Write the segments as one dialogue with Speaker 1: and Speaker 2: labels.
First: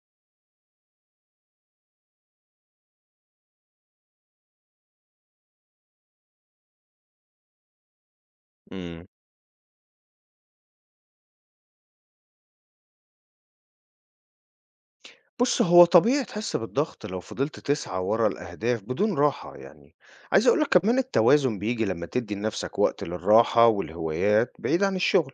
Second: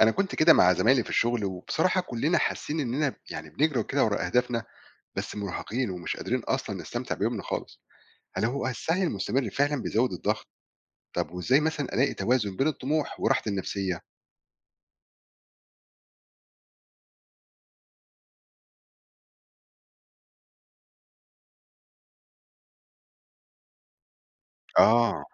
Speaker 1: أنا كنت كده مع زمايلي في الشغل، وبصراحة كلنا حاسين إننا يعني بنجري كده ورا أهدافنا، بس مرهقين ومش قادرين أصلا نستمتع بيومنا خالص. هل هو السعي
Speaker 2: إمم.
Speaker 1: المستمر فعلا بيزود الضغط؟ طب وإزاي مثلا ألاقي توازن بين الطموح وراحتي النفسية؟
Speaker 2: بُص، هو طبيعي تحس بالضغط لو فضلت تسعى ورا الأهداف بدون راحة يعني. عايز أقول لك كمان التوازن بييجي لمّا تدّي لنفسك وقت للراحة والهوايات بعيد عن
Speaker 1: آه.
Speaker 2: الشغل.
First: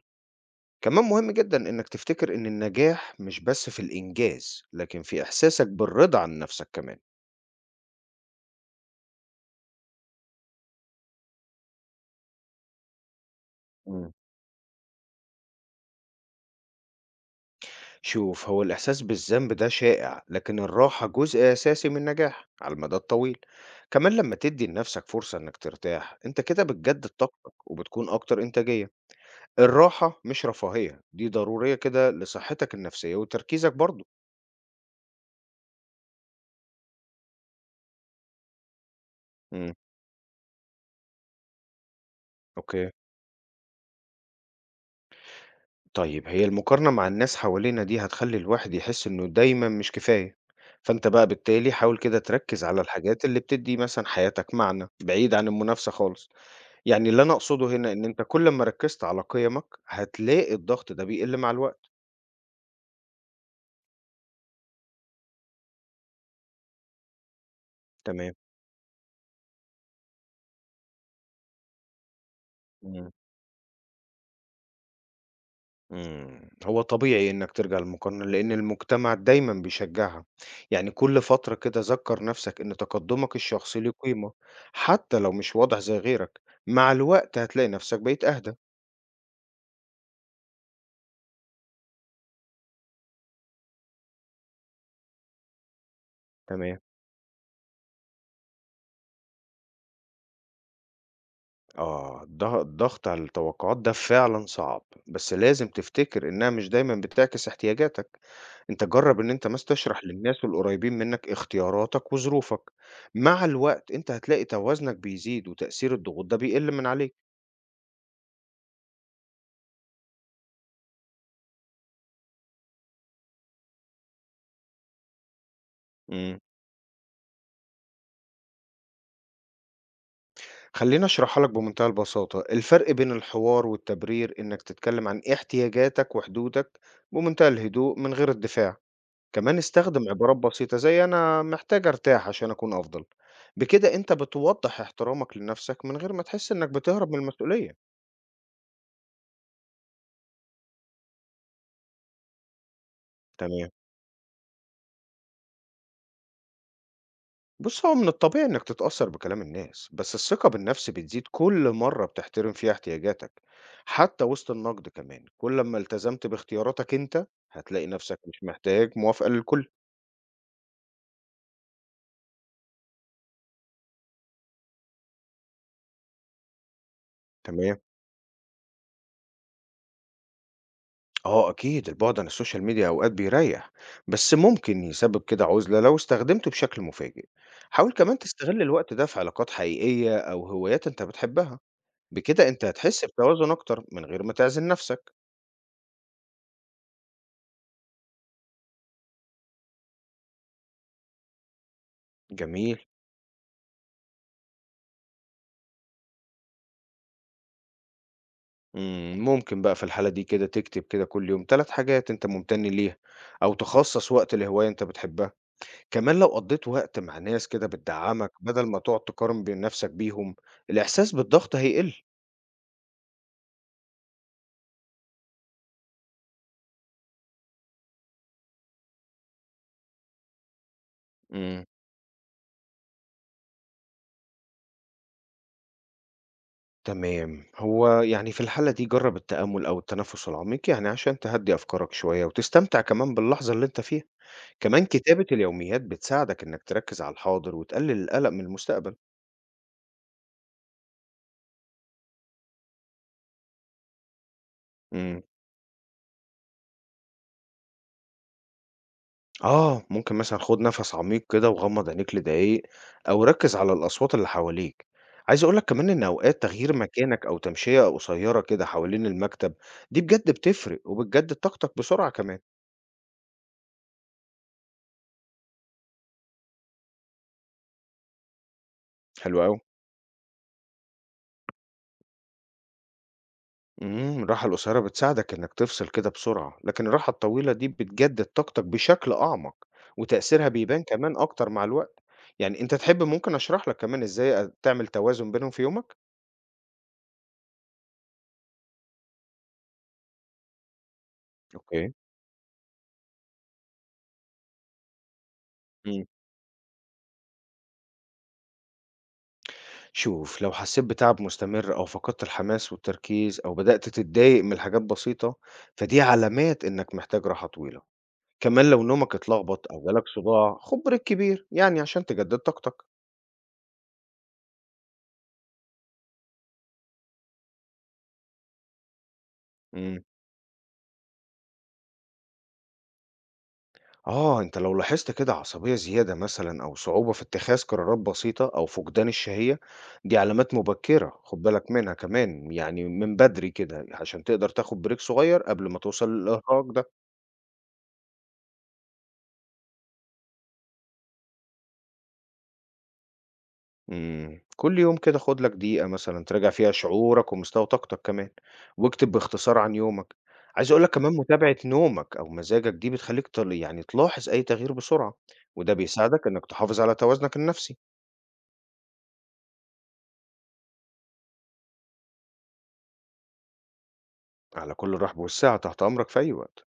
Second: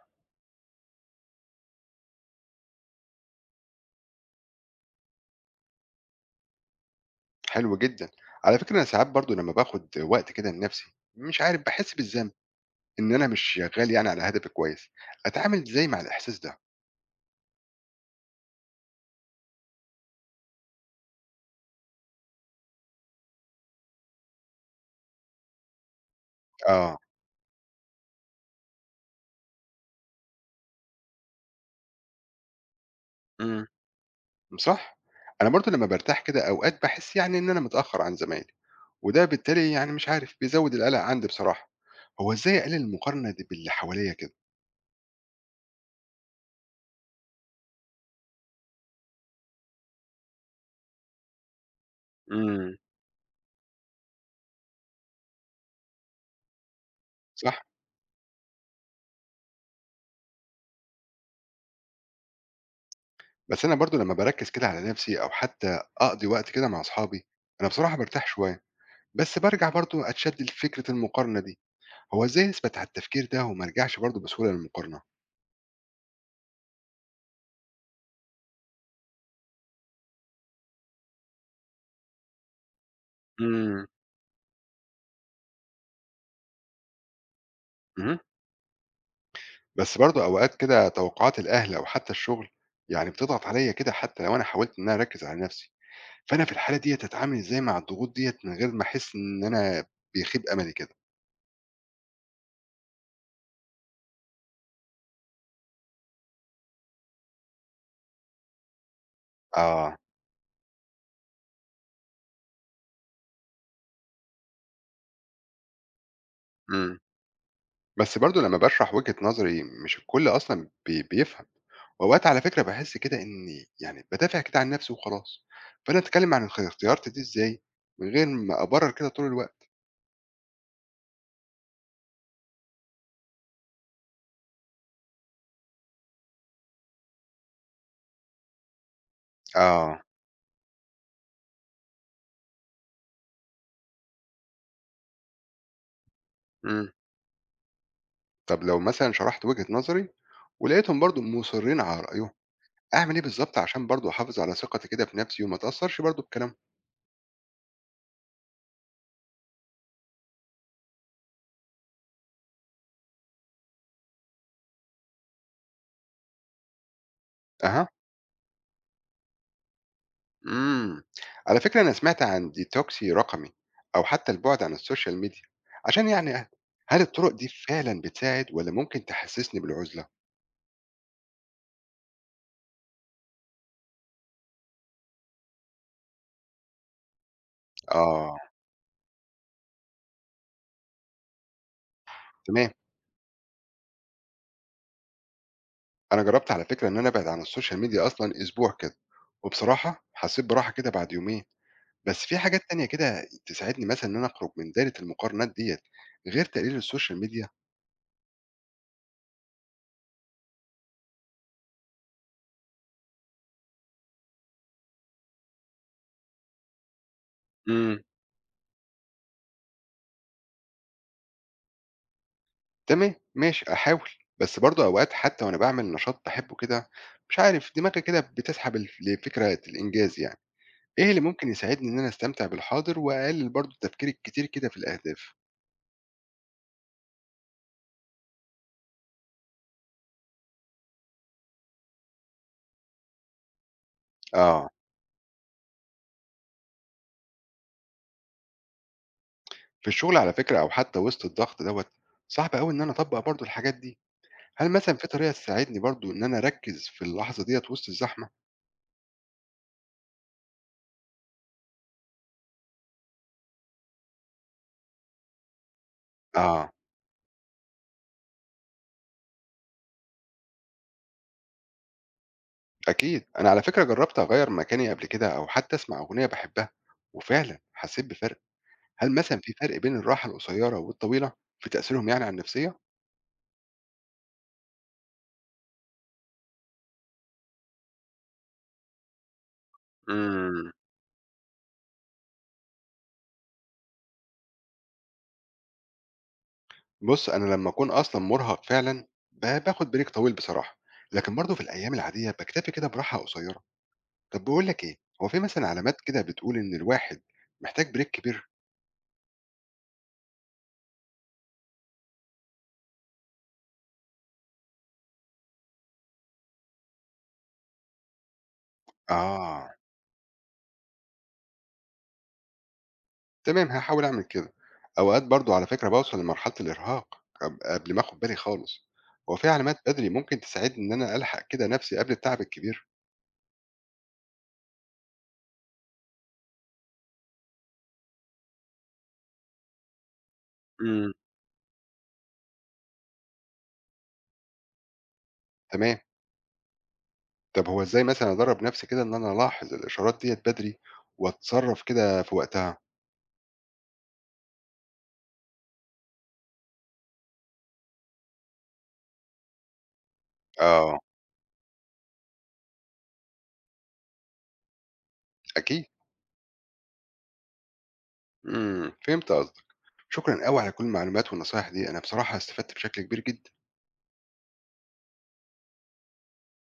Speaker 2: كمان مهم جدًا إنك تفتكر إن النجاح مش بس في الإنجاز، لكن في إحساسك بالرضا عن نفسك كمان.
Speaker 1: حلو جدا. على فكرة أنا ساعات برضو لما باخد وقت كده لنفسي مش عارف بحس بالذنب إن أنا مش شغال يعني
Speaker 2: إمم.
Speaker 1: على هدفي كويس. أتعامل إزاي مع الإحساس ده؟
Speaker 2: شوف، هو الإحساس بالذنب ده شائع، لكن الراحة جزء أساسي من النجاح على المدى الطويل. كمان لمّا تدّي لنفسك فرصة إنك ترتاح، أنت كده
Speaker 1: آه.
Speaker 2: بتجدد طاقتك وبتكون أكتر إنتاجية. الراحة مش رفاهية، دي ضرورية كده لصحتك النفسية
Speaker 1: امم.
Speaker 2: وتركيزك برضه.
Speaker 1: صح. أنا برضو لما برتاح كده أوقات بحس يعني إن أنا متأخر عن زمايلي، وده بالتالي
Speaker 2: إمم،
Speaker 1: يعني مش عارف بيزود القلق عندي بصراحة. هو إزاي أقلل
Speaker 2: أوكي.
Speaker 1: المقارنة دي باللي حواليّا كده؟
Speaker 2: طيب هي المقارنة مع الناس حوالينا دي هتخلّي الواحد يحس إنه دايمًا مش كفاية، فأنت بقى بالتالي حاول كده تركّز
Speaker 1: إمم.
Speaker 2: على الحاجات اللي بتدّي مثلًا حياتك معنى، بعيد عن المنافسة خالص. يعني اللي أنا
Speaker 1: صح،
Speaker 2: أقصده هنا إن أنت كل أمّا ركّزت على قيمك، هتلاقي الضغط ده بيقل مع الوقت.
Speaker 1: بس أنا برضه لمّا باركّز كده على نفسي أو حتى أقضي وقت كده مع أصحابي، أنا بصراحة بارتاح
Speaker 2: تمام،
Speaker 1: شوية، بس بارجع برضه أتشد لفكرة المقارنة دي. هو إزاي أثبت على
Speaker 2: إمم.
Speaker 1: التفكير ده وما أرجعش برضه بسهولة للمقارنة؟
Speaker 2: إمم، هو طبيعي إنك ترجع للمقارنة، لإن المجتمع دايمًا بيشجعها، يعني كل فترة كده ذكّر نفْسك إن تقدُّمك الشخصي
Speaker 1: إمم.
Speaker 2: ليه قيمة، حتى لو مش واضح زي غيرك، مع الوقت هتلاقي نفْسك
Speaker 1: اهم.
Speaker 2: بقيت أهدى.
Speaker 1: بس برضه أوقات كده توقعات الأهل أو حتى الشغل يعني بتضغط عليّا كده حتى لو أنا حاولت إن أنا أركّز على نفسي. فأنا في الحالة
Speaker 2: تمام،
Speaker 1: ديّة أتعامل إزاي مع الضغوط ديّة من غير ما أحس إن أنا بيخيب أملي كده؟
Speaker 2: آه، الضغط على التوقعات ده فعلًا صعب، بس لازم تفتكر إنها مش دايمًا بتعكس احتياجاتك، أنت جرّب إن أنت مثلًا
Speaker 1: آه.
Speaker 2: تشرح للناس والقريبين منك اختياراتك وظروفك، مع الوقت أنت هتلاقي توازنك بيزيد وتأثير الضغوط ده بيقل من
Speaker 1: إمم.
Speaker 2: عليك.
Speaker 1: بس برضه لمّا باشرح وجهة نظري مش الكل أصلًا بيفهم، وأوقات على فكرة باحس كده إني يعني بادافع كده عن نفسي وخلاص، فأنا أتكلم
Speaker 2: إمم.
Speaker 1: عن اختياراتي دي إزاي من غير ما أبرر كده طول الوقت؟
Speaker 2: خلّيني أشرحها لك بمنتهى البساطة، الفرق بين الحوار والتبرير إنك تتكلم عن احتياجاتك وحدودك بمنتهى الهدوء من غير الدفاع، كمان
Speaker 1: آه.
Speaker 2: استخدم عبارات بسيطة زي أنا محتاج أرتاح عشان أكون أفضل، بكده أنت بتوضّح احترامك لنفسك من غير ما تحس إنك
Speaker 1: إمم.
Speaker 2: بتهرب من المسؤولية.
Speaker 1: طب لو مثلًا شرحت وجهة نظري ولقيتهم برضه مُصرّين على رأيهم، أعمل إيه بالضبط
Speaker 2: تمام،
Speaker 1: عشان برضه أحافظ على ثقتي كده في نفسي وما أتأثّرش برضه بكلامهم؟
Speaker 2: بُص هو من الطبيعي إنك تتأثر بكلام الناس، بس الثقة بالنفس بتزيد كل مرة بتحترم فيها احتياجاتك، حتى وسط النقد كمان، كل أمّا التزمت باختياراتك أنت هتلاقي
Speaker 1: أها.
Speaker 2: نفسك مش محتاج موافقة للكل.
Speaker 1: امم. على فكرة أنا سمعت عن ديتوكسي رقمي أو حتى البعد عن السوشيال ميديا عشان يعني أهدى. هل الطرق دي
Speaker 2: تمام.
Speaker 1: فعلا بتساعد ولا ممكن تحسسني بالعزلة؟
Speaker 2: آه أكيد، البُعد عن الSocial media أوقات بيريّح، بس ممكن يسبب كده عُزلة لو استخدمته بشكل مفاجئ. حاول كمان
Speaker 1: آه.
Speaker 2: تستغل الوقت ده في علاقات حقيقية أو هوايات أنت بتحبها، بكده أنت
Speaker 1: تمام.
Speaker 2: هتحس بتوازن أكتر من غير ما تعزل نفسك.
Speaker 1: أنا جربت على فكرة إن أنا أبعد عن السوشيال ميديا أصلا أسبوع كده، وبصراحة حسيت براحة كده بعد يومين. بس في حاجات
Speaker 2: جميل.
Speaker 1: تانية كده تساعدني مثلا إن أنا أخرج من دايرة المقارنات ديت غير تقليل السوشيال ميديا؟
Speaker 2: إمم، ممكن بقى في الحالة دي كده تكتب كده كل يوم 3 حاجات أنت ممتن ليها، أو تخصص وقت لهواية أنت بتحبها. كمان لو قضيت وقت مع ناس كده بتدعمك بدل ما تقعد تقارن بين نفسك بيهم، الإحساس بالضغط هيقل.
Speaker 1: تمام، ماشي أحاول، بس برضه أوقات حتى وأنا باعمل نشاط باحبه كده، مش عارف دماغي كده بتسحب الف لفكرة الإنجاز يعني. إيه اللي ممكن
Speaker 2: إمم.
Speaker 1: يساعدني إن أنا أستمتع بالحاضر وأقلل برضه التفكير الكتير كده في الأهداف؟
Speaker 2: تمام. هو يعني في الحالة دي جرّب التأمُّل أو التنفُّس العميق، يعني عشان تهدّي أفكارك شوية وتستمتع كمان باللحظة اللي أنت فيها.
Speaker 1: آه.
Speaker 2: كمان كتابة اليوميات بتساعدك إنّك تركّز على الحاضر وتقلِّل القلق من المستقبل.
Speaker 1: في الشغل على فكرة أو حتى وسط الضغط دوّة، صعب أوي إن أنا أطبّق برضه الحاجات دي. هل مثلًا في
Speaker 2: إمم.
Speaker 1: طريقة تساعدني برضه إن أنا أركّز في اللحظة ديّة وسط الزحمة؟
Speaker 2: آه، ممكن مثلًا خُد نَفَس عميق كده وغمّض عينيك لدقايق أو ركّز على الأصوات اللي حواليك. عايز أقول لك كمان إن أوقات
Speaker 1: آه.
Speaker 2: تغيير مكانك أو تمشية قصيّرة كده حوالين المكتب، دي بجد بتفرق وبتجدِّد طاقتك بسرعة كمان.
Speaker 1: أكيد، أنا على فكرة جرّبت أغيّر مكاني قبل كده أو حتى أسمع أغنية باحبها، وفعلًا حسيت بفرق. هل مثلًا
Speaker 2: حلو
Speaker 1: في
Speaker 2: أوي.
Speaker 1: فرق بين الراحة القصيّرة والطويلة في تأثيرهم يعني على النفسية؟
Speaker 2: إمم، الراحة القصيرة بتساعدك إنك تفصل كده بسرعة، لكن الراحة الطويلة دي بتجدد طاقتك بشكل أعمق، وتأثيرها
Speaker 1: إمم.
Speaker 2: بيبان كمان أكتر مع الوقت، يعني أنت تحب ممكن أشرح لك كمان إزاي تعمل توازن بينهم في يومك؟
Speaker 1: بُص، أنا لمّا أكون أصلًا مرهق فعلًا باخد break طويل بصراحة، لكن برضه في
Speaker 2: اوكي.
Speaker 1: الأيام العادية باكتفي كده براحة قصيّرة. طَب باقول لك إيه، هو في مثلًا علامات
Speaker 2: إمم،
Speaker 1: كده بتقول إن الواحد محتاج break كبير؟
Speaker 2: شوف لو حسيت بتعب مستمر أو فقدت الحماس والتركيز أو بدأت تتضايق من حاجات بسيطة، فدي علامات إنك محتاج راحة طويلة، كمان لو نومك
Speaker 1: آه.
Speaker 2: اتلخبط أو جالك صداع خد بريك كبير يعني عشان تجدد طاقتك.
Speaker 1: تمام، هاحاول أعمل كده. أوقات برضه على فكرة باوصل لمرحلة الإرهاق قبل ما آخد بالي خالص. هو في علامات
Speaker 2: إمم.
Speaker 1: بدري ممكن تساعدني إن أنا ألحق كده نفسي قبل التعب الكبير؟
Speaker 2: آه، أنت لو لاحظت كده عصبية زيادة مثلًا أو صعوبة في اتخاذ قرارات بسيطة أو فقدان الشهية، دي علامات
Speaker 1: إمم.
Speaker 2: مبكرة، خُد بالك منها كمان، يعني من بدري كده عشان تقدر تاخد بريك صغير قبل ما
Speaker 1: تمام.
Speaker 2: توصل للإرهاق ده.
Speaker 1: طب هو إزاي مثلًا أدرّب نَفْسي كده إن أنا ألاحظ الإشارات ديّة بدري وأتصرّف كده في وقتها؟
Speaker 2: إمم، كل يوم كده خُد لك دقيقة مثلًا تراجع فيها شعورك ومستوى طاقتك كمان، واكتب باختصار عن يومك. عايز أقول لك
Speaker 1: آه.
Speaker 2: كمان متابعة نومك أو مزاجك دي بتخليك يعني تلاحظ أي تغيير بسرعة، وده
Speaker 1: أكيد.
Speaker 2: بيساعدك إنك تحافظ على توازنك النفسي.
Speaker 1: إمم، فهمت قصدك. شكرًا أوي على كل المعلومات والنصايح دي، أنا بصراحة استفدت بشكل كبير جدًا.
Speaker 2: على كل الرحب والسعة، تحت أمرك في أي وقت.